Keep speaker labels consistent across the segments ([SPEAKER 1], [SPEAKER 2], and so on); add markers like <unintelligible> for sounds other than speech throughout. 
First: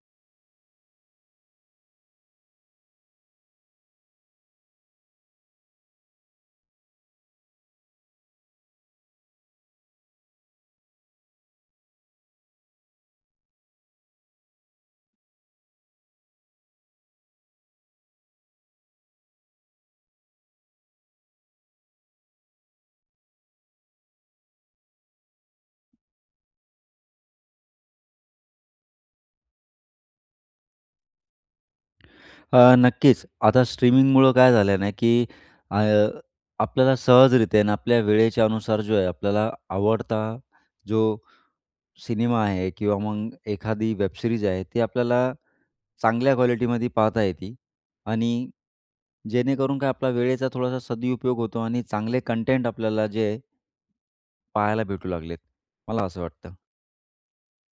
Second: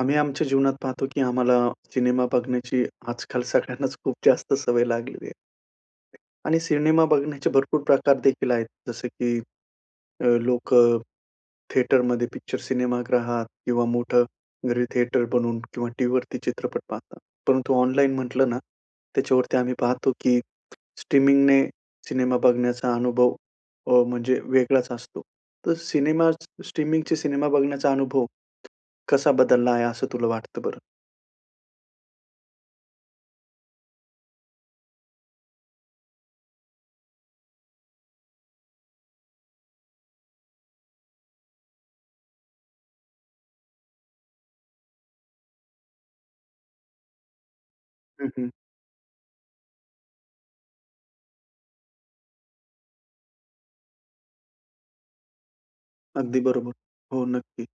[SPEAKER 1] आम्ही आमच्या जीवनात पाहतो की आम्हाला सिनेमा बघण्याची आजकाल सगळ्यांनाच खूप जास्त सवय लागलेली आहे. आणि सिनेमा बघण्याचे भरपूर प्रकार देखील आहेत. जसं की अ, लोकं थिएटरमध्ये पिक्चर, सिनेमागृहात किंवा मोठं घरी थिएटर बनवून किंवा टीव्हीवरती चित्रपट पाहतात. परंतु ऑनलाईन म्हटलं ना, त्याच्यावरती आम्ही पाहतो की स्ट्रीमिंगने सिनेमा बघण्याचा अनुभव अ, म्हणजे वेगळाच असतो. तर सिनेमा स्ट्रीमिंगचे सिनेमा बघण्याचा अनुभव कसा बदलला आहे, असं तुला वाटतं बरं?
[SPEAKER 2] अ, नक्कीच. आता स्ट्रीमिंगमुळं काय झालंय ना? की अ, आपल्याला सहजरित्या आहे ना, आपल्या वेळेच्यानुसार जो आहे, आपल्याला आवडता जो सिनेमा आहे किंवा मग एखादी वेब सिरीज आहे. ती आपल्याला चांगल्या क्वालिटीमध्ये पाहता येती.
[SPEAKER 1] हं,
[SPEAKER 2] आणि
[SPEAKER 1] हं.
[SPEAKER 2] जेणेकरून काय आपला वेळेचा थोडासा सदुपयोग होतो आणि चांगले कंटेंट आपल्याला जे आहेत पाहायला भेटू लागलेत. मला असं
[SPEAKER 1] अगदी
[SPEAKER 2] वाटतं.
[SPEAKER 1] बरोबर. हो, नक्की.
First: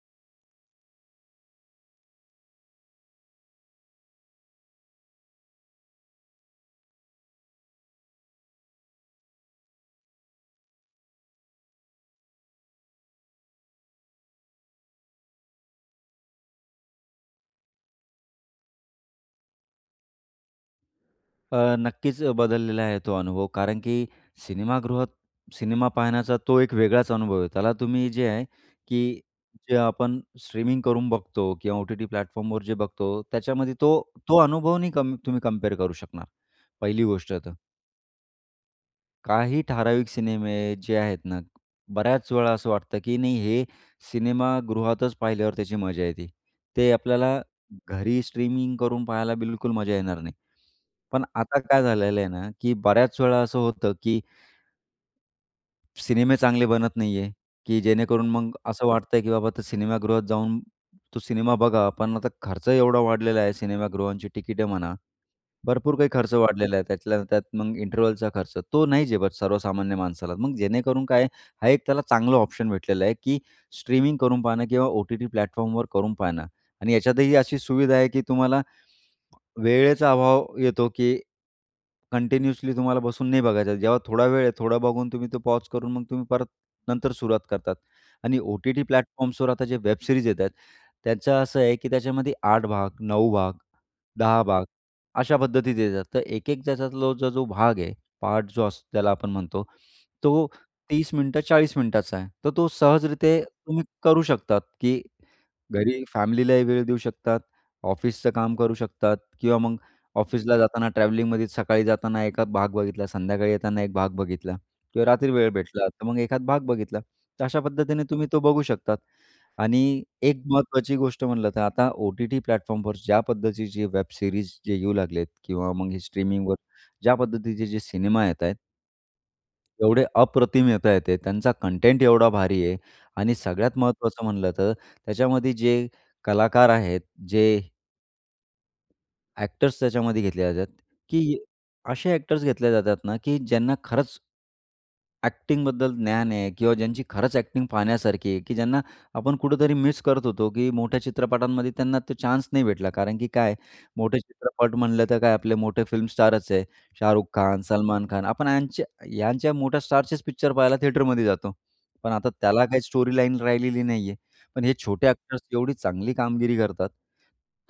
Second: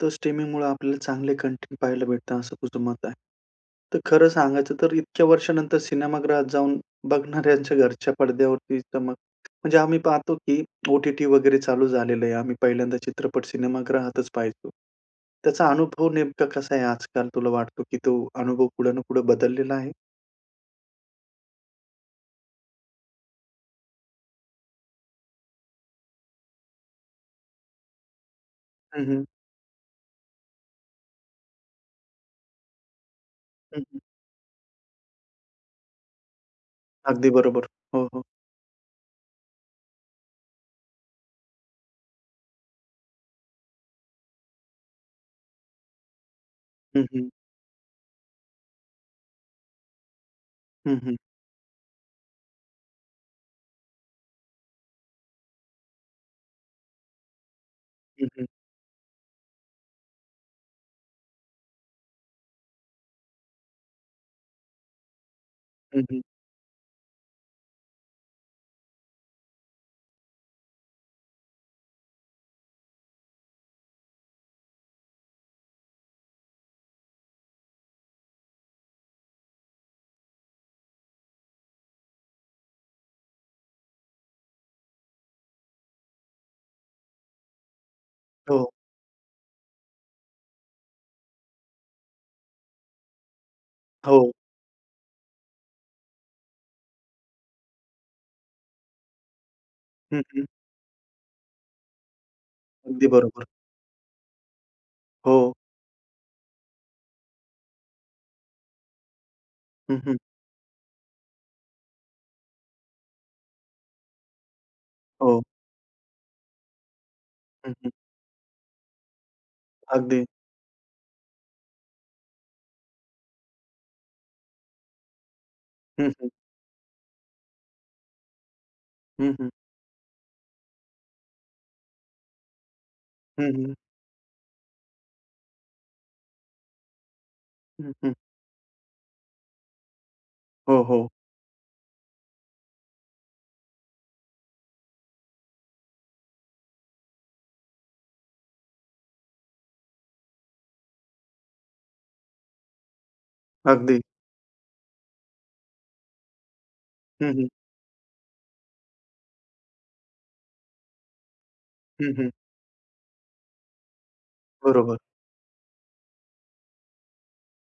[SPEAKER 1] तर स्ट्रीमिंगमुळं आपल्याला चांगले कॉन्टेंट पाहायला भेटतं, असं तुझं मत आहे. तर खरं सांगायचं तर, इतक्या वर्षानंतर सिनेमागृहात जाऊन बघणाऱ्यांच्या घरच्या पडद्यावरती चमक, म्हणजे आम्ही पाहतो की ओ-टी-टी वगैरे चालू झालेलं आहे. आम्ही पहिल्यांदा चित्रपट सिनेमागृहातच पाहायचो. त्याचा अनुभव नेमका कसा आहे आजकाल? तुला वाटतो की तो अनुभव पुढं ना पुढे बदललेला आहे?
[SPEAKER 2] अ, नक्कीच अ, बदललेला आहे तो अनुभव. कारण की सिनेमागृहात, सिनेमा पाहण्याचा तो एक वेगळाच अनुभव आहे. त्याला तुम्ही जे आहे,
[SPEAKER 1] हं,
[SPEAKER 2] की
[SPEAKER 1] हं.
[SPEAKER 2] जे आपण स्ट्रीमिंग करून बघतो किंवा ओ-टी-टी प्लॅटफॉर्मवर जे बघतो, त्याच्यामध्ये
[SPEAKER 1] हं,
[SPEAKER 2] तो
[SPEAKER 1] हं.
[SPEAKER 2] तो अनुभव नाही क तुम्ही कंपेअर करू शकणार पहिली
[SPEAKER 1] अगदी
[SPEAKER 2] गोष्ट तर.
[SPEAKER 1] बरोबर. हो, हो.
[SPEAKER 2] काही ठराविक सिनेमे आहे जे आहेत ना. बऱ्याच वेळा असं वाटतं, की नाही हे सिनेमागृहातच पाहिल्यावर त्याची मजा येते. ते
[SPEAKER 1] हं, हं.
[SPEAKER 2] आपल्याला घरी स्ट्रीमिंग करून पाहायला बिलकुल मजा येणार नाही.
[SPEAKER 1] हं, हं.
[SPEAKER 2] पण आता काय झालेलं आहे ना, की बऱ्याच वेळा असं होतं की सिनेमे चांगले बनत नाही आहे, की
[SPEAKER 1] हं,
[SPEAKER 2] जेणेकरून
[SPEAKER 1] हं.
[SPEAKER 2] मग असं वाटतं आहे, की बाबा आता सिनेमागृहात जाऊन तू सिनेमा बघावा. पण आता खर्च एवढा वाढलेला आहे, सिनेमागृहांची तिकिटे म्हणा, भरपूर
[SPEAKER 1] हं,
[SPEAKER 2] काही
[SPEAKER 1] हं.
[SPEAKER 2] खर्च वाढलेला आहे. त्यातल्या त्यात मग इंटरवलचा खर्च. तो नाही झेपत सर्वसामान्य माणसाला. मग जेणेकरून काय, हा एक त्याला चांगलं ऑप्शन भेटलेलं आहे, की स्ट्रीमिंग करून पाहणं किंवा ओ-टी-टी प्लॅटफॉर्मवर करून पाहणं. आणि याच्यातही अशी सुविधा आहे, की तुम्हाला वेळेचा अभाव येतो, की कंटिन्यूअसली तुम्हाला बसून नाही बघायचा. जेव्हा थोडा वेळ आहे. थोडा बघून तुम्ही तो पॉज करून मग तुम्ही परत नंतर सुरुवात करतात. आणि
[SPEAKER 1] हो.
[SPEAKER 2] ओ-टी-टी प्लॅटफॉर्म्सवर आता जे वेब सिरीज येत आहेत, त्याचं असं आहे की त्याच्यामध्ये 8 भाग, 9 भाग,
[SPEAKER 1] हो.
[SPEAKER 2] 10 भाग अशा पद्धतीत येतात. तर एक-एक त्याच्यातला जो भाग आहे, पार्ट जो असतो ज्याला आपण म्हणतो,
[SPEAKER 1] हं, हं.
[SPEAKER 2] तो 30 मिनिटं, 40 मिनिटाचा आहे. तर तो
[SPEAKER 1] अगदी
[SPEAKER 2] सहजरीत्या
[SPEAKER 1] बरोबर.
[SPEAKER 2] तुम्ही करू शकतात, की
[SPEAKER 1] हो.
[SPEAKER 2] घरी फॅमिलीलाही वेळ देऊ शकतात, ऑफिसचं काम करू शकतात किंवा मग
[SPEAKER 1] हं, हं.
[SPEAKER 2] ऑफिसला जाताना ट्रॅव्हलिंगमध्ये सकाळी जाताना एखाद भाग बघितला. संध्याकाळी येताना एक भाग बघितला किंवा रात्री
[SPEAKER 1] हो.
[SPEAKER 2] वेळ भेटला, तर मग एखाद भाग बघितला. तर अशा
[SPEAKER 1] हं, हं.
[SPEAKER 2] पद्धतीने तुम्ही तो बघू शकतात. आणि
[SPEAKER 1] अगदी.
[SPEAKER 2] एक महत्त्वाची गोष्ट म्हटलं तर आता ओ-टी-टी प्लॅटफॉर्मवर ज्या पद्धतीचे वेब सीरीज जे येऊ लागले आहेत किंवा मग हे
[SPEAKER 1] हं, हं.
[SPEAKER 2] स्ट्रीमिंगवर ज्या पद्धतीचे जे सिनेमा येत आहेत
[SPEAKER 1] हं, हं.
[SPEAKER 2] एवढे अप्रतिम येतायेत ते त्यांचा कंटेंट एवढा भारी आहे. आणि
[SPEAKER 1] हं, हं.
[SPEAKER 2] सगळ्यात महत्त्वाचं म्हटलं तर त्याच्यामध्ये जे कलाकार आहेत जे
[SPEAKER 1] हं, हं.
[SPEAKER 2] ॲक्टर्स त्याच्यामध्ये घेतले जातात,
[SPEAKER 1] हो, हो.
[SPEAKER 2] की असे ॲक्टर्स घेतले जातात ना, की ज्यांना खरंच ॲकटिन्गबद्दल ज्ञान आहे. किंवा ज्यांची खरंच ॲकटिन्ग पाहण्यासारखी आहे, की ज्यांना आपण कुठेतरी मिस करत होतो, की मोठ्या चित्रपटांमध्ये त्यांना तो चान्स नाही भेटला, कारण की काय आहे,
[SPEAKER 1] अगदी.
[SPEAKER 2] मोठे चित्रपट म्हटलं तर काय आपले मोठे फिल्मस्टारच आहे. शाहरुख
[SPEAKER 1] हं, हं.
[SPEAKER 2] खान, सलमान खान आपण यांच यांच्या मोठ्या स्टारचेच पिक्चर पाहायला थिएटरमध्ये जातो.
[SPEAKER 1] हं,
[SPEAKER 2] पण आता
[SPEAKER 1] हं.
[SPEAKER 2] त्याला काही स्टोरीलाईन राहिलेली नाही आहे. पण हे
[SPEAKER 1] बरोबर.
[SPEAKER 2] छोटे ॲक्टर्स एवढी चांगली कामगिरी करतात.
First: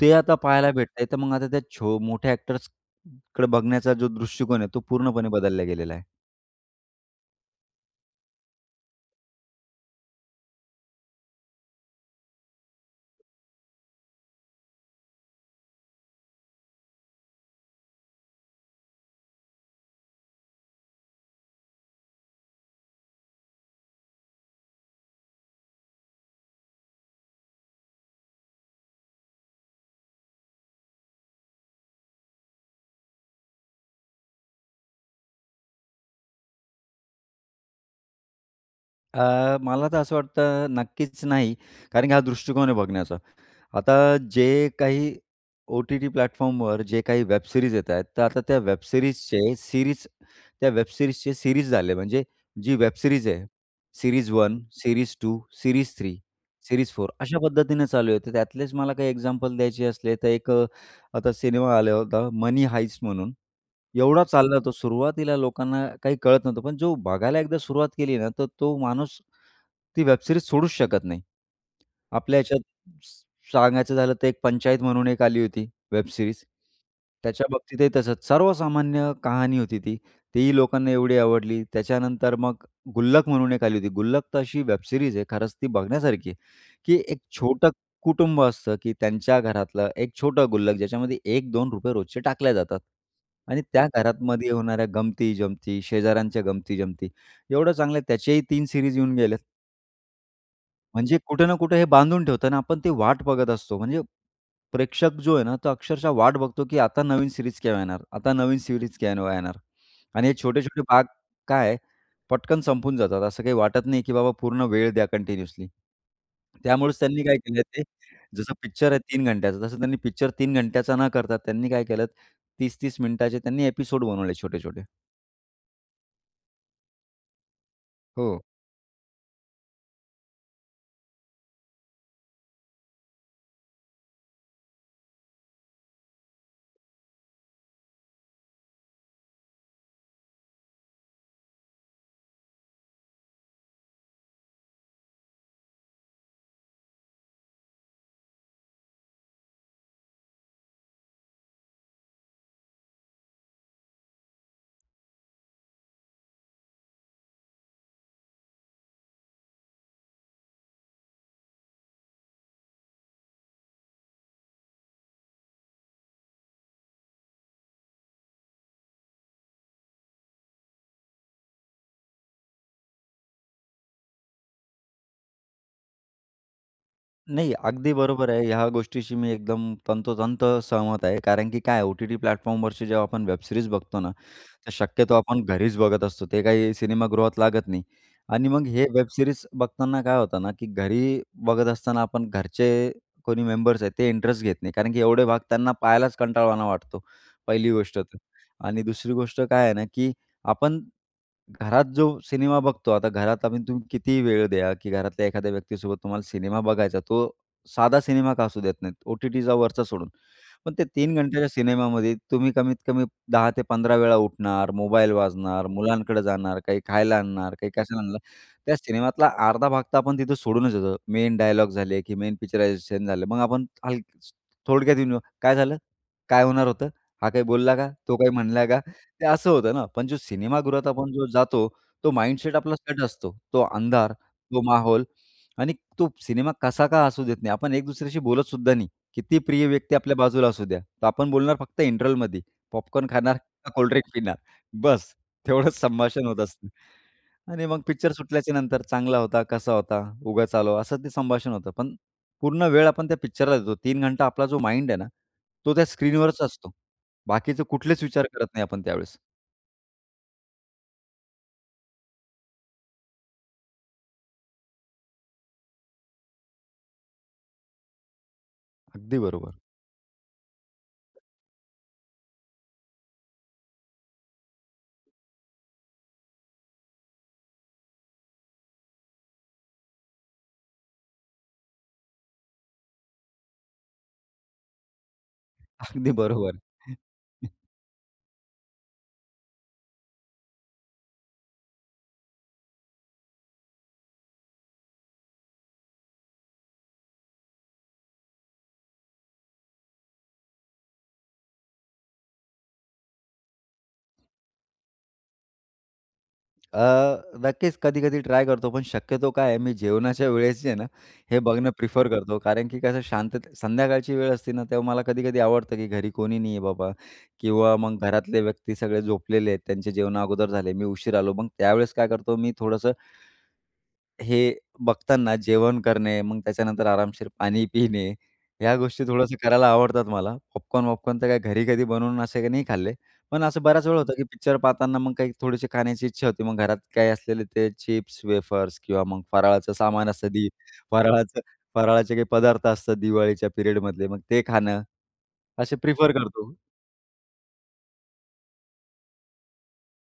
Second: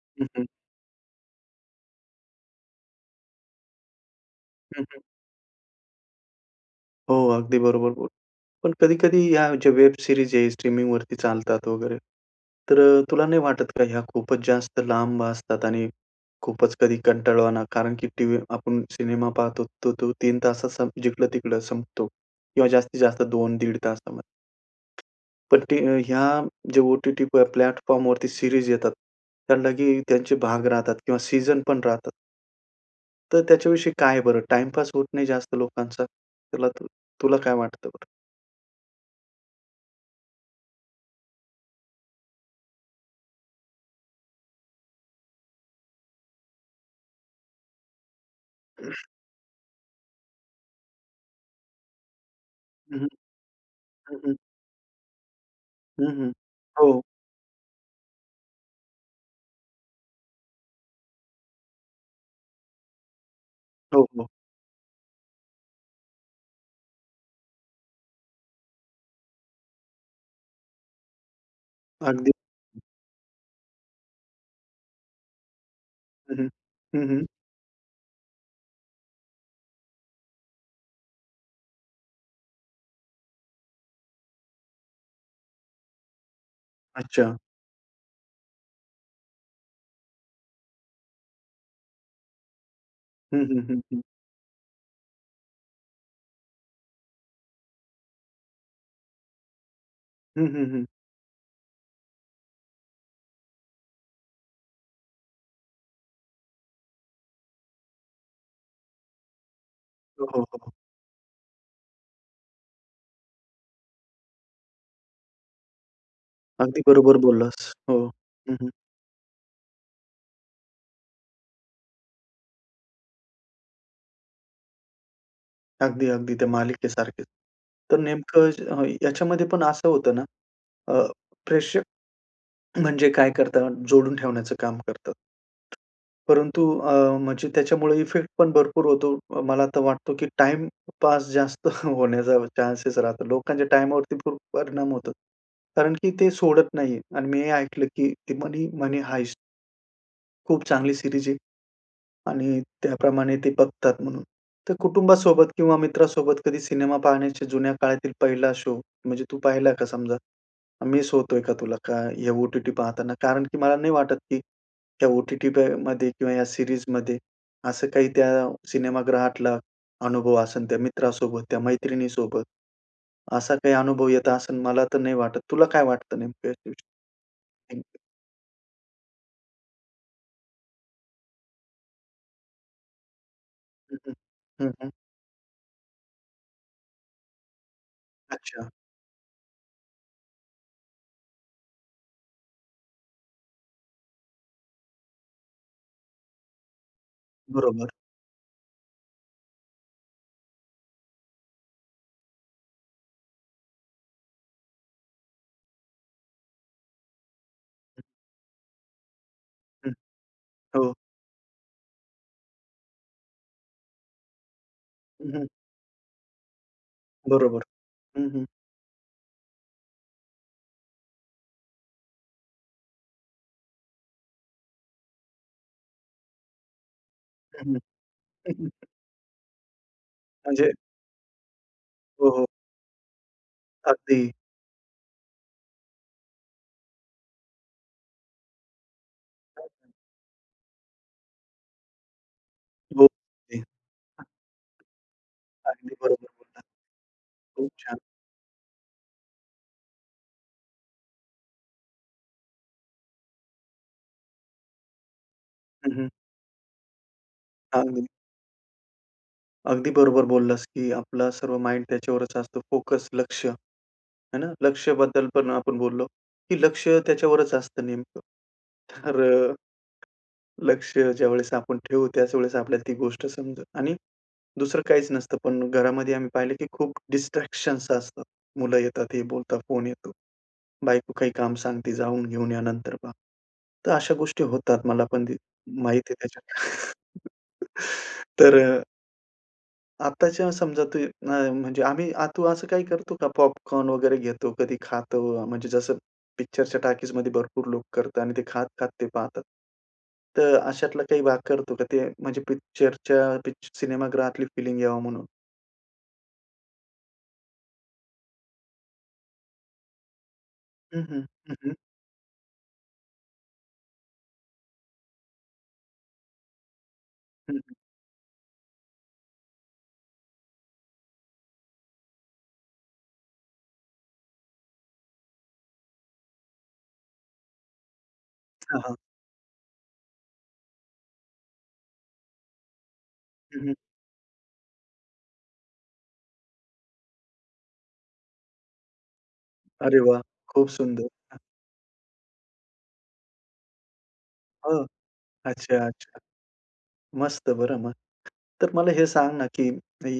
[SPEAKER 2] ते
[SPEAKER 1] हं,
[SPEAKER 2] आता
[SPEAKER 1] हं.
[SPEAKER 2] पाहायला भेटतय, तर मग आता त्या छो मोठ्या ॲक्टर्स कडे बघण्याचा जो दृष्टिकोन आहे, तो
[SPEAKER 1] हं, हं.
[SPEAKER 2] पूर्णपणे बदलला गेलेला आहे.
[SPEAKER 1] हो, अगदी बरोबर बोल पण कधी-कधी या जे वेब सिरीज आहे, स्ट्रीमिंगवरती चालतात वगैरे, तर अ, तुला नाही वाटत का ह्या खूपच जास्त लांब असतात? आणि खूपच कधी कंटाळवाना? कारण की टीव्हीवर आपण सिनेमा पाहतोत तर तो 3 तासात संप जिकडं-तिकडं संपतो. किंवा जास्तीत जास्त 2 दीड तासामध्ये. पण ती अ, ह्या जे ओ-टी-टीवर प्लॅटफॉर्मवरती सिरीज येतात त्याना ही त्यांचे भाग राहतात किंवा सीजन पण राहतात. तर त्याच्याविषयी काय बरं टाइमपास होत नाही जास्त लोकांचा. तुला तर तुला काय वाटतं बरं?
[SPEAKER 2] अ, मला तर असं वाटतं नक्कीच नाही, कारण की हा दृष्टिकोन आहे बघण्याचा. आता जे काही ओ-टी-टी प्लॅटफॉर्मवर जे काही वेब सिरीज येत आहेत, तर आता त्या वेब
[SPEAKER 1] <clears throat>
[SPEAKER 2] सिरीजचे सिरीज त्या वेब सिरीजचे सिरीज झाले, म्हणजे जी वेब
[SPEAKER 1] हं, हं.
[SPEAKER 2] सिरीज आहे,
[SPEAKER 1] हं,
[SPEAKER 2] सिरीज
[SPEAKER 1] हं.
[SPEAKER 2] 1, सिरीज 2, सिरीज
[SPEAKER 1] हं,
[SPEAKER 2] 3,
[SPEAKER 1] हं.
[SPEAKER 2] सिरीज
[SPEAKER 1] हो.
[SPEAKER 2] 4, अशा पद्धतीने चालू आहे. तर त्यातलेच मला काही एक्झाम्पल द्यायचे असले, तर एक अ, आता सिनेमा आला होता Money Heist म्हणून,
[SPEAKER 1] हो,
[SPEAKER 2] एवढा
[SPEAKER 1] हो.
[SPEAKER 2] चालला तो, सुरुवातीला लोकांना काही कळत नव्हतं, पण जो बघायला एकदा सुरुवात केली ना, तर तो माणूस ती वेब सिरीज सोडूच शकत नाही.
[SPEAKER 1] अगदी
[SPEAKER 2] आपल्या ह्याच्यात स सांगायचं झालं तर, एक पंचायत म्हणून एक आली होती वेब सिरीज.
[SPEAKER 1] हं, हं. हं, हं.
[SPEAKER 2] त्याच्याबाबतीतही तसंच. सर्वसामान्य कहाणी होती ती, तीही लोकांना एवढी आवडली. त्याच्यानंतर मग गुल्लक म्हणून एक आली होती. गुल्लक तर अशी वेब सिरीज आहे, खरंच ती बघण्यासारखी आहे, की एक
[SPEAKER 1] अच्छा.
[SPEAKER 2] छोटं कुटुंब असतं, की त्यांच्या घरातलं एक छोटं गुल्लक, ज्याच्यामध्ये ₹1-2 रोजचे टाकल्या जातात
[SPEAKER 1] हं, हं,
[SPEAKER 2] आणि
[SPEAKER 1] हं,
[SPEAKER 2] त्या
[SPEAKER 1] हं.
[SPEAKER 2] घरामध्ये होणाऱ्या गमती, जमती, शेजाऱ्यांच्या गमती-जमती, एवढं चांगलं आहे, त्याचेही 3 सिरीज येऊन गेलेत.
[SPEAKER 1] हं, हं, हं.
[SPEAKER 2] म्हणजे कुठे ना कुठे हे बांधून ठेवतं ना आपण ती वाट बघत असतो. म्हणजे प्रेक्षक जो आहे ना, तो अक्षरशः वाट बघतो की आता नवीन सीरीज केव्हा येणार? आता नवीन सीरीज केव्हा येणार?
[SPEAKER 1] हो,
[SPEAKER 2] आणि हे
[SPEAKER 1] हो, हो.
[SPEAKER 2] छोटे-छोटे भाग काय आहे पटकन संपून जातात. असं काही वाटत नाही, की बाबा पूर्ण वेळ द्या कन्टिन्यूअसली. तर
[SPEAKER 1] अगदी
[SPEAKER 2] त्यामुळेच
[SPEAKER 1] बरोबर
[SPEAKER 2] त्यांनी काय केलंय
[SPEAKER 1] बोललास.
[SPEAKER 2] ते,
[SPEAKER 1] हो.
[SPEAKER 2] जसं
[SPEAKER 1] हं, हं.
[SPEAKER 2] पिक्चर आहे 3 घंट्याचं तसं त्यांनी पिक्चर 3 घंट्याचा न करता, त्यांनी काय केलंत 30-30 मिनिटांचे त्यांनी एपिसोड बनवले छोटे-छोटे.
[SPEAKER 1] अगदी, अगदी. त्या मालिकेसारखेच. तर
[SPEAKER 2] हो.
[SPEAKER 1] नेमकं अ, याच्यामध्ये पण असं होतं ना, अ, प्रेक्षक <clears throat> म्हणजे काय करतात, जोडून ठेवण्याचं काम करतात. परंतु अ, म्हणजे त्याच्यामुळे इफेक्ट पण भरपूर होतो, अ, मला तर वाटतो, की टाइमपास जास्त होण्याचा चान्सेस राहतो. लोकांच्या टाइमावरती खूप परिणाम होतो कारण की ते सोडत नाही. आणि मी हे ऐकलं, की ती Money Money Heist खूप चांगली सीरीज आहे. आणि त्याप्रमाणे ते बघतात म्हणून. तर कुटुंबासोबत किंवा मित्रासोबत कधी सिनेमा पाहण्याच्या जुन्या काळातील पहिला शो म्हणजे तू पाहिला का समजा? अन् मिस होतोय का तुला का हे ओ-टी-टी पाहताना? कारण की मला नाही वाटत, की त्या ओ-टी-टी पे मध्ये किंवा या सीरीजमध्ये असं काही त्या सिनेमागृहातला अनुभव असेल त्या मित्रासोबत, त्या मैत्रिणीसोबत, असा काही अनुभव येत असेल, मला तर नाही वाटत. तुला काय वाटतं नेमकं
[SPEAKER 2] नाही, अगदी
[SPEAKER 1] <unintelligible>
[SPEAKER 2] बरोबर आहे. ह्या गोष्टीशी मी एकदम तंतोतंत सहमत आहे. कारण की काय आहे, ओ-टी-टी प्लॅटफॉर्मवरची जेव्हा आपण वेबसिरीज
[SPEAKER 1] हं,
[SPEAKER 2] बघतो ना,
[SPEAKER 1] हं. हं,
[SPEAKER 2] तर
[SPEAKER 1] हं.
[SPEAKER 2] शक्यतो आपण घरीच बघत असतो. ते काही सिनेमागृहात लागत नाही. आणि मग
[SPEAKER 1] अच्छा.
[SPEAKER 2] हे वेबसिरीज बघताना काय होतं ना. की घरी बघत असताना आपण घरचे कोणी मेंबर्स आहेत ते इंटरेस्ट घेत नाही कारण की एवढे भाग त्यांना पाहायलाच कंटाळवाना वाटतो पहिली
[SPEAKER 1] बरोबर.
[SPEAKER 2] गोष्ट तर. आणि दुसरी गोष्ट काय आहे ना, की आपण घरात जो सिनेमा बघतो, आता घरात आपण तुम्ही कितीही वेळ द्या, की घरातल्या एखाद्या व्यक्तीसोबत तुम्हाला सिनेमा बघायचा. तो साधा
[SPEAKER 1] हं.
[SPEAKER 2] सिनेमा का असू देत नाहीत. ओ-टी-टीचा वरचा
[SPEAKER 1] हं.
[SPEAKER 2] सोडून. पण ते
[SPEAKER 1] हो.
[SPEAKER 2] 3 घंट्याच्या सिनेमामध्ये तुम्ही कमीत-कमी 10 ते 15 वेळा उठणार, मोबाईल
[SPEAKER 1] हं, हं.
[SPEAKER 2] वाजणार, मुलांकडं जाणार, काही खायला आणणार,
[SPEAKER 1] बरोबर.
[SPEAKER 2] काही कशाला आणणार.
[SPEAKER 1] हं, हं.
[SPEAKER 2] त्या सिनेमातला अर्धा भाग तर आपण तिथं सोडूनच येतो. मेन डायलॉग झाले, की मेन पिक्चररायझेशन झालं. मग आपण हल थोडक्यात येऊन <unintelligible> काय झालं? काय होणार होतं? हा काही
[SPEAKER 1] हं.
[SPEAKER 2] बोलला
[SPEAKER 1] हं,
[SPEAKER 2] का? तो काय म्हणला
[SPEAKER 1] हं.
[SPEAKER 2] का? ते असं होतं ना, पण जो
[SPEAKER 1] म्हणजे
[SPEAKER 2] सिनेमागृहात आपण जो जातो, तो
[SPEAKER 1] हो, हो.
[SPEAKER 2] माइंडसेट आपला सेट असतो. तो अंधार,
[SPEAKER 1] अगदी.
[SPEAKER 2] तो माहोल आणि तो सिनेमा कसा का असू देत नाही, आपण एक दुसऱ्याशी बोलत सुद्धा नाही. किती प्रिय
[SPEAKER 1] <unintelligible>
[SPEAKER 2] व्यक्ती आपल्या बाजूला असू द्या. तर आपण बोलणार फक्त इंटरवलमध्ये. पॉपकॉर्न खाणार?
[SPEAKER 1] बरोबर आहे.
[SPEAKER 2] का कोल्डड्रिंक पिणार? बस्स
[SPEAKER 1] अगदी.
[SPEAKER 2] तेवढंच
[SPEAKER 1] अगदी बरोबर
[SPEAKER 2] संभाषण होत
[SPEAKER 1] बोललात.
[SPEAKER 2] असतं. आणि
[SPEAKER 1] खूप
[SPEAKER 2] मग
[SPEAKER 1] छान.
[SPEAKER 2] पिक्चर सुटल्याच्या नंतर चांगला होता, कसा होता, उगाच आलो, असं ते संभाषण होतं. पण पूर्ण वेळ आपण त्या पिक्चरला देतो. 3 घंटा आपला जो माइंड आहे ना, तो त्या
[SPEAKER 1] हं, हं.
[SPEAKER 2] स्क्रीनवरच असतो. बाकीचे कुठलेच
[SPEAKER 1] अगदी.
[SPEAKER 2] विचार करत नाही आपण त्यावेळेस.
[SPEAKER 1] अगदी बरोबर बोललास की आपला सर्व माईंड त्याच्यावरच असतो. फोकस, लक्ष, आहे ना? लक्ष्याबद्दल पण आपण बोललो की लक्ष त्याच्यावरच असतं नेमकं.
[SPEAKER 2] अगदी
[SPEAKER 1] तर
[SPEAKER 2] बरोबर.
[SPEAKER 1] अ, लक्ष ज्यावेळेस आपण ठेवू त्याच वेळेस आपल्याला ती गोष्ट समजेल आणि दुसरं काहीच नसतं. पण घरामध्ये आम्ही पाहिलं की खूप डिस्ट्रॅक्शन असतात. मुलं येतात, हे बोलता, फोन येतो, बायको काही काम सांगते, जाऊन घेऊन या, नंतर पहा. तर अशा गोष्टी होतात, मला पण ते माहीत
[SPEAKER 2] अगदी
[SPEAKER 1] आहे त्याच्यात
[SPEAKER 2] बरोबर.
[SPEAKER 1] <chuckles> तर अ, आत्ताच्या समजा ते आम म्हणजे आम्ही आ तु असं काही करतो का? पॉपकॉर्न वगैरे घेतो, कधी खातो? म्हणजे जसं पिक्चरच्या टॉकीजमध्ये भरपूर लोकं करतात आणि ते खात-खात ते पाहतात. तर अशातला काही भाग करतो का? ते म्हणजे पिक्चरच्या पिक्चर सिनेमागृहातली फीलिंग यावा म्हणून?
[SPEAKER 2] अ, नक्कीच कधी-कधी ट्राय करतो. पण शक्यतो काय आहे, मी जेवणाच्या वेळेस जे आहे ना,
[SPEAKER 1] हं, हं.
[SPEAKER 2] हे
[SPEAKER 1] हं,
[SPEAKER 2] बघणं
[SPEAKER 1] हं.
[SPEAKER 2] प्रिफर करतो. कारण की कसं शांततेत संध्याकाळची वेळ असते ना, तेव्हा मला कधी-कधी आवडतं की घरी कोणी नाही आहे बाबा
[SPEAKER 1] हं, हं.
[SPEAKER 2] किंवा मग घरातले व्यक्ती सगळे झोपलेले आहेत, त्यांचे जेवणं अगोदर झाले, मी उशिरा आलो, मग त्यावेळेस काय करतो मी थोडंसं हे बघताना जेवण करणे, मग त्याच्यानंतर आरामशीर पाणी पिणे ह्या
[SPEAKER 1] हां, हां.
[SPEAKER 2] गोष्टी थोडंसं करायला आवडतात मला. पॉपकॉर्न-वॉपकॉर्न तर काय घरी कधी बनवून असे काही नाही खाल्ले, पण असं
[SPEAKER 1] हं, हं.
[SPEAKER 2] बऱ्याच वेळा होतं की पिक्चर पाहताना मग काही थोडीशी खाण्याची इच्छा होते, मग घरात काही असलेले ते चिप्स-वेफर्स किंवा मग फराळाचं
[SPEAKER 1] अरे
[SPEAKER 2] सामान
[SPEAKER 1] वाह!
[SPEAKER 2] असतं, दि
[SPEAKER 1] खूप सुंदर.
[SPEAKER 2] फराळाचं फराळाचे काही पदार्थ असतात दिवाळीच्या पिरियडमधले, मग ते खाणं,
[SPEAKER 1] हो, अच्छा
[SPEAKER 2] असं प्रिफर
[SPEAKER 1] अच्छा.
[SPEAKER 2] करतो.
[SPEAKER 1] मस्त बरं मग. तर मला हे सांग ना की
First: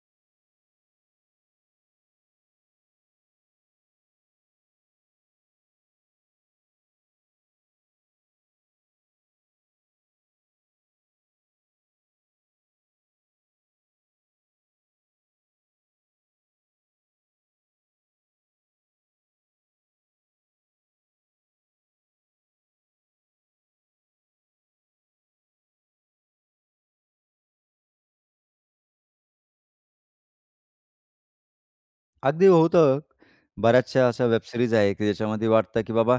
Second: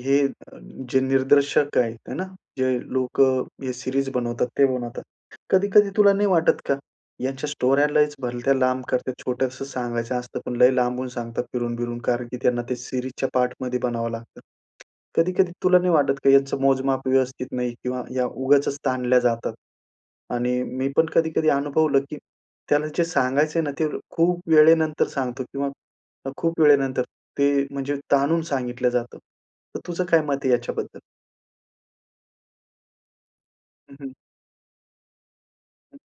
[SPEAKER 1] हे अ, जे निर्दर्शक आहेत हे ना. जे लोकं हे सिरीज बनवतात, ते बनवतात. कधी-कधी तुला नाही वाटत का? ह्यांच्या स्टोऱ्या लईच भलत्या लांब करतात, छोटंसं सांगायचं असतं पण लय लांबवून सांगतात फिरून-फिरून, कारण की त्यांना ते सिरीजच्या पार्टमध्ये बनाव लागतं. कधी-कधी तुला नाही वाटत का यांचं मोजमाप व्यवस्थित नाही किंवा या उगाचच ताणल्या जातात? आणि मी पण कधी-कधी अनुभवलं की त्याला जे सांगायचं आहे ना, ते खूप वेळेनंतर सांगतो किंवा खूप वेळेनंतर ते, म्हणजे ताणून सांगितल्या जातं. तर तुझं काय मत आहे याच्याबद्दल?
[SPEAKER 2] अगदी होतं.
[SPEAKER 1] हं,
[SPEAKER 2] बऱ्याचशा
[SPEAKER 1] हं.
[SPEAKER 2] अशा वेबसिरीज आहे की ज्याच्यामध्ये वाटतं, की बाबा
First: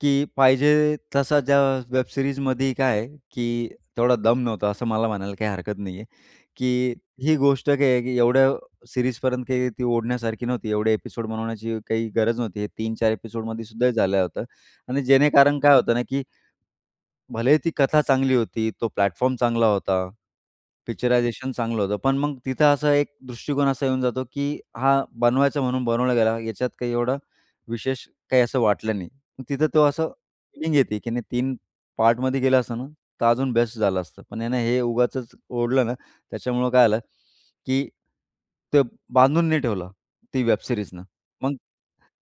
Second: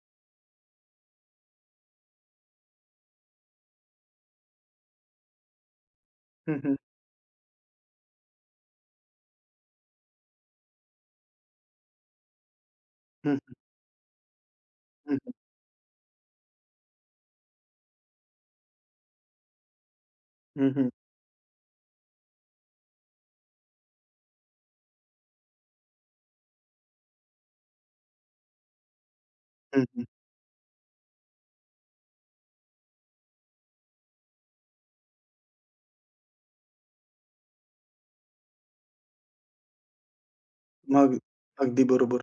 [SPEAKER 2] की पाहिजे तसा ज्या वेबसिरीजमध्ये काय आहे की तेवढा दम नव्हता, असं मला म्हणायला काही हरकत नाही आहे.
[SPEAKER 1] हं, हं.
[SPEAKER 2] की ही गोष्ट काय आहे की एवढ्या सीरीजपर्यंत काही ती ओढण्यासारखी नव्हती. एवढे एपिसोड बनवण्याची काही गरज नव्हती. हे 3-4
[SPEAKER 1] हं.
[SPEAKER 2] एपिसोडमध्ये सुद्धा झालं होतं, आणि
[SPEAKER 1] हं.
[SPEAKER 2] जेणे कारण काय होतं ना, की भलेही ती कथा चांगली होती, तो प्लॅटफॉर्म चांगला होता.
[SPEAKER 1] हं, हं.
[SPEAKER 2] पिक्चरायझेशन चांगलं होतं. पण मग तिथं असा एक दृष्टिकोन असा येऊन जातो, की हा बनवायचा म्हणून बनवल्या गेला, याच्यात काही एवढा विशेष काही असं वाटलं नाही. तिथं तो
[SPEAKER 1] हं, हं.
[SPEAKER 2] असं फीलिंग येते की नाही 3 पार्टमध्ये केलं असतं ना, तर अजून बेस्ट झालं असतं. पण यानं हे उगाचच ओढलं ना, त्याच्यामुळं काय झालं की ते बांधून नाही ठेवलं ती वेब सिरीजने
[SPEAKER 1] मग
[SPEAKER 2] मग
[SPEAKER 1] अगदी बरोबर.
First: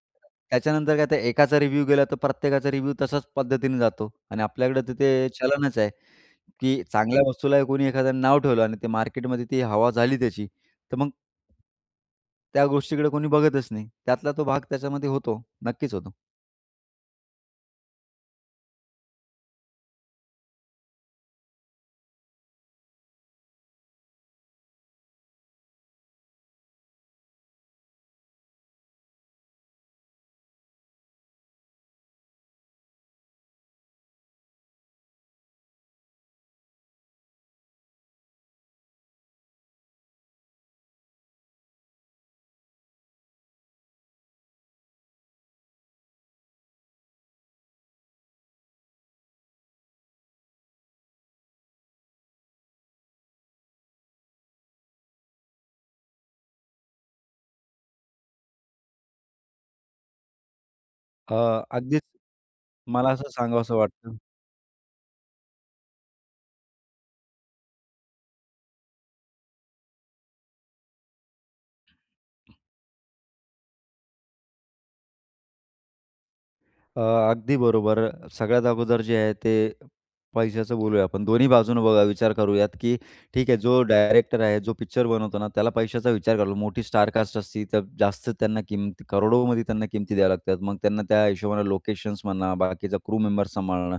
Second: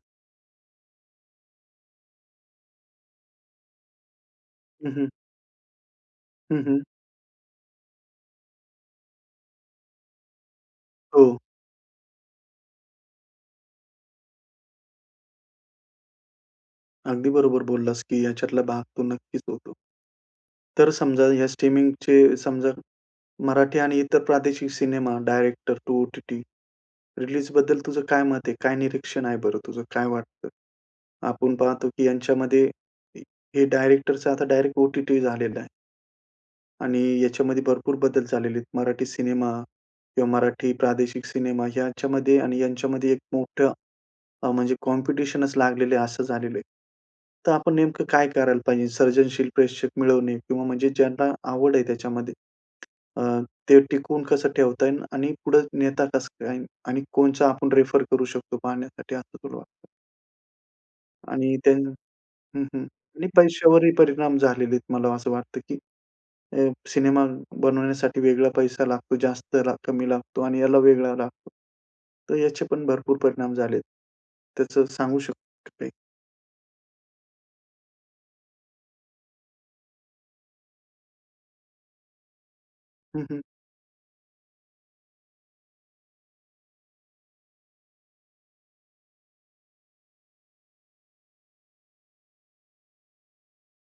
[SPEAKER 2] त्याच्यानंतर काय तर एकाचा रिव्ह्यू गेला तर प्रत्येकाचा रिव्ह्यू तसाच पद्धतीने जातो. आणि आपल्याकडे तर
[SPEAKER 1] हं, हं.
[SPEAKER 2] ते चलनच आहे
[SPEAKER 1] हं,
[SPEAKER 2] की
[SPEAKER 1] हं.
[SPEAKER 2] चांगल्या वस्तूला कोणी एखाद्यानं नाव ठेवलं आणि ते मार्केटमध्ये ती हवा झाली त्याची तर मग
[SPEAKER 1] हो.
[SPEAKER 2] त्या गोष्टीकडे कोणी बघतच नाही. त्यातला तो भाग त्याच्यामध्ये होतो. नक्कीच होतो.
[SPEAKER 1] अगदी बरोबर बोललास की याच्यातला भाग तो नक्कीच होतो. तर समजा ह्या स्ट्रीमिंगचे समजा मराठी आणि इतर प्रादेशिक सिनेमा, डायरेक्टर टू ओ-टी-टी रिलीजबद्दल तुझं काय मत आहे? काय निरीक्षण आहे बरं तुझं? काय वाटतं? आपण पाहतो की यांच्यामध्ये हे डायरेक्टरच आता डायरेक्ट ओ-टी-टी झालेलं आहे. आणि याच्यामध्ये भरपूर बदल झालेले आहेत. मराठी सिनेमा किंवा मराठी प्रादेशिक सिनेमा. याच्यामध्ये आणि यांच्यामध्ये एक मोठं अ, म्हणजे कॉम्पिटिशनच लागलेलं आहे, असं झालेलं आहे. तर आपण नेमकं काय करायला पाहिजे? सर्जनशील प्रेक्षक मिळवणे किंवा म्हणजे ज्यांना आवड आहे त्याच्यामध्ये अ, ते टिकवून कसं ठेवता येईल? आणि पुढे नेता कसं काय येईल? आणि कोणचा आपण रेफर करू शकतो पाहण्यासाठी, असं तुला वाटतं?
[SPEAKER 2] अ,
[SPEAKER 1] आणि त्यानं
[SPEAKER 2] अगदीच
[SPEAKER 1] हं, हं.
[SPEAKER 2] मला
[SPEAKER 1] आणि
[SPEAKER 2] असं सांगावंसं
[SPEAKER 1] पैश्यावरही
[SPEAKER 2] वाटतं.
[SPEAKER 1] परिणाम झालेले आहेत मला असं वाटतं की अ, सिनेमा बनवण्यासाठी वेगळा पैसा लागतो. जास्त लाग कमी लागतो आणि याला वेगळा लागतो. तर याचे पण भरपूर परिणाम झालेत. त्याचं सांगू शकता का काही?
[SPEAKER 2] अ, अगदी बरोबर सगळ्यात अगोदर जे आहे, ते पैशाचं बोलूया आपण. दोन्ही बाजूनं बघा विचार करूयात, की
[SPEAKER 1] हं, हं.
[SPEAKER 2] ठीक आहे जो डायरेक्टर आहे, जो पिक्चर बनवतो ना, त्याला पैशाचा विचार करायला लागतो. मोठी स्टार कास्ट असती, तर जास्त त्यांना किंमत करोडोमध्ये त्यांना किंमत द्याव्या लागतात. मग त्यांना त्या हिशोबानं लोकेशन्स म्हणा, बाकीचा क्रू मेंबर्स सांभाळणं.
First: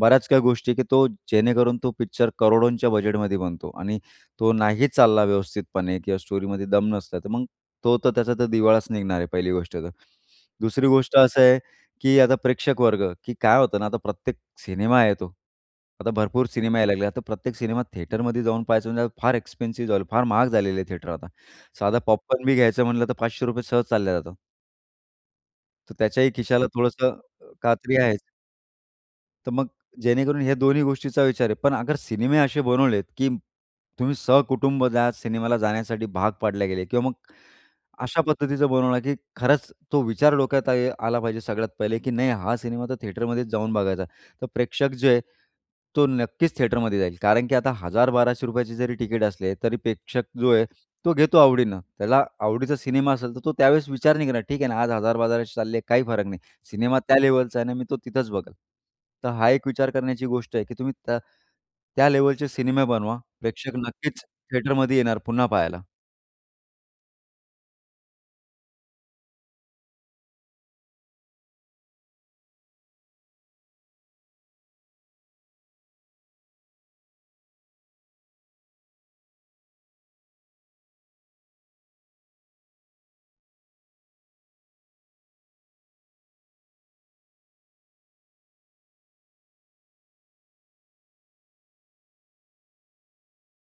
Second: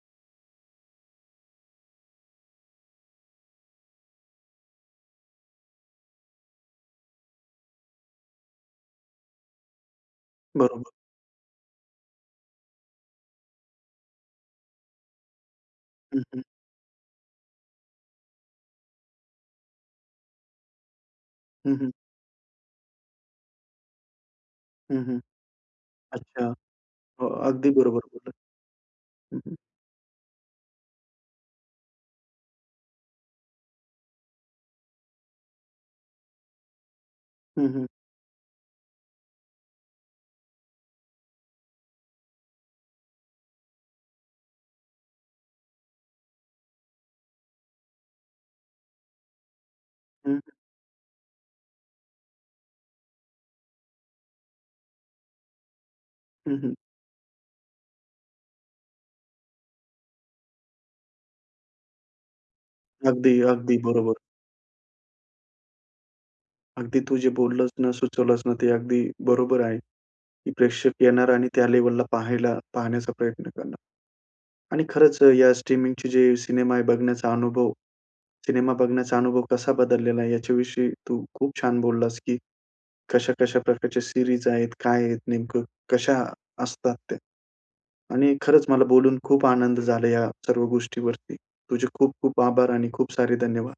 [SPEAKER 2] बऱ्याच काही गोष्टी आहे, की तो जेणेकरून तो पिक्चर करोडोंच्या बजेटमध्ये बनतो आणि तो नाही चालला व्यवस्थितपणे किंवा स्टोरीमध्ये दम नसला. तर मग तो तर त्याचा तर दिवाळाच निघणार आहे पहिली गोष्ट तर.
[SPEAKER 1] बरोबर.
[SPEAKER 2] दुसरी गोष्ट असं आहे की आता प्रेक्षक वर्ग. की काय होतं ना आता प्रत्येक सिनेमा येतो. आता
[SPEAKER 1] हं, हं.
[SPEAKER 2] भरपूर सिनेमा यायला लागले. आता प्रत्येक सिनेमा थिएटरमध्ये जाऊन पाहायचं, म्हणजे फार एक्सपेन्सिव झाल. फार महाग झालेलं आहे थिएटर आता.
[SPEAKER 1] हं, हं.
[SPEAKER 2] साधा पॉपकॉर्न बी घ्यायचं म्हटलं तर ₹500 सहज चालल्या जाता.
[SPEAKER 1] हं, हं.
[SPEAKER 2] तर त्याच्याही
[SPEAKER 1] अच्छा.
[SPEAKER 2] खिशाला थोडंसं
[SPEAKER 1] हो
[SPEAKER 2] अ,
[SPEAKER 1] अगदी
[SPEAKER 2] कात्री
[SPEAKER 1] बरोबर
[SPEAKER 2] आहेच.
[SPEAKER 1] बोललात. हं,
[SPEAKER 2] तर
[SPEAKER 1] हं.
[SPEAKER 2] मग जेणेकरून हे दोन्ही गोष्टींचा विचार आहे. पण अगर सिनेमे असे बनवलेत, की तुम्ही सहकुटुंब जा सिनेमाला जा जाण्यासाठी भाग पाडले गेले किंवा मग
[SPEAKER 1] हं, हं.
[SPEAKER 2] अशा पद्धतीचं बनवलं, की खरंच तो विचार डोक्यात आहे आला पाहिजे सगळ्यात पहिले की नाही हा सिनेमा तर थिएटरमध्येच जाऊन बघायचा. तर प्रेक्षक जे आहे, तो नक्कीच थिएटरमध्ये जाईल. कारण की आता ₹1000-1200 चे जरी टिकट असले, तरी प्रेक्षक
[SPEAKER 1] हं.
[SPEAKER 2] जो आहे, तो घेतो आवडीनं. त्याला आवडीचा सिनेमा असेल, तर तो त्यावेळेस विचार नाही करणार ठीक आहे ना आज ₹1000-1200 चालले काही फरक नाही.
[SPEAKER 1] हं, हं.
[SPEAKER 2] सिनेमा त्या लेव्हलचा आहे ना, मी तो तिथंच बघेल. तर हा एक विचार करण्याची गोष्ट आहे की तुम्ही त त्या लेव्हलचे सिनेमे बनवा. प्रेक्षक
[SPEAKER 1] अगदी-अगदी, बरोबर.
[SPEAKER 2] नक्कीच थिएटरमध्ये येणार, पुन्हा पाहायला.
[SPEAKER 1] अगदी तू जे बोललंस ना, सुचवलंस ना, ते अगदी बरोबर आहे. की प्रेक्षक येणार आणि त्या लेव्हलला पाहायला पाहण्याचा प्रयत्न करणार. आणि खरंच अ, या स्ट्रीमिंगची जी सिनेमा आहे, बघण्याचा अनुभव सिनेमा बघण्याचा अनुभव कसा बदललेला आहे? याच्याविषयी तू खूप छान बोललास की कशा-कशा प्रकारच्या सीरीज आहेत, काय आहेत नेमकं, कशा असतात त्या? आणि खरंच मला बोलून खूप आनंद झाला या सर्व गोष्टीवरती. तुझे खूप खूप आभार आणि खूप सारे धन्यवाद!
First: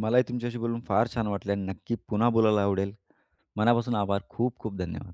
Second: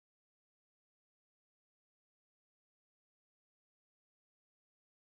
[SPEAKER 2] मलाही तुमच्याशी बोलून फार छान वाटलं आणि नक्की पुन्हा बोलायला आवडेल. मनापासून आभार. खूप खूप धन्यवाद!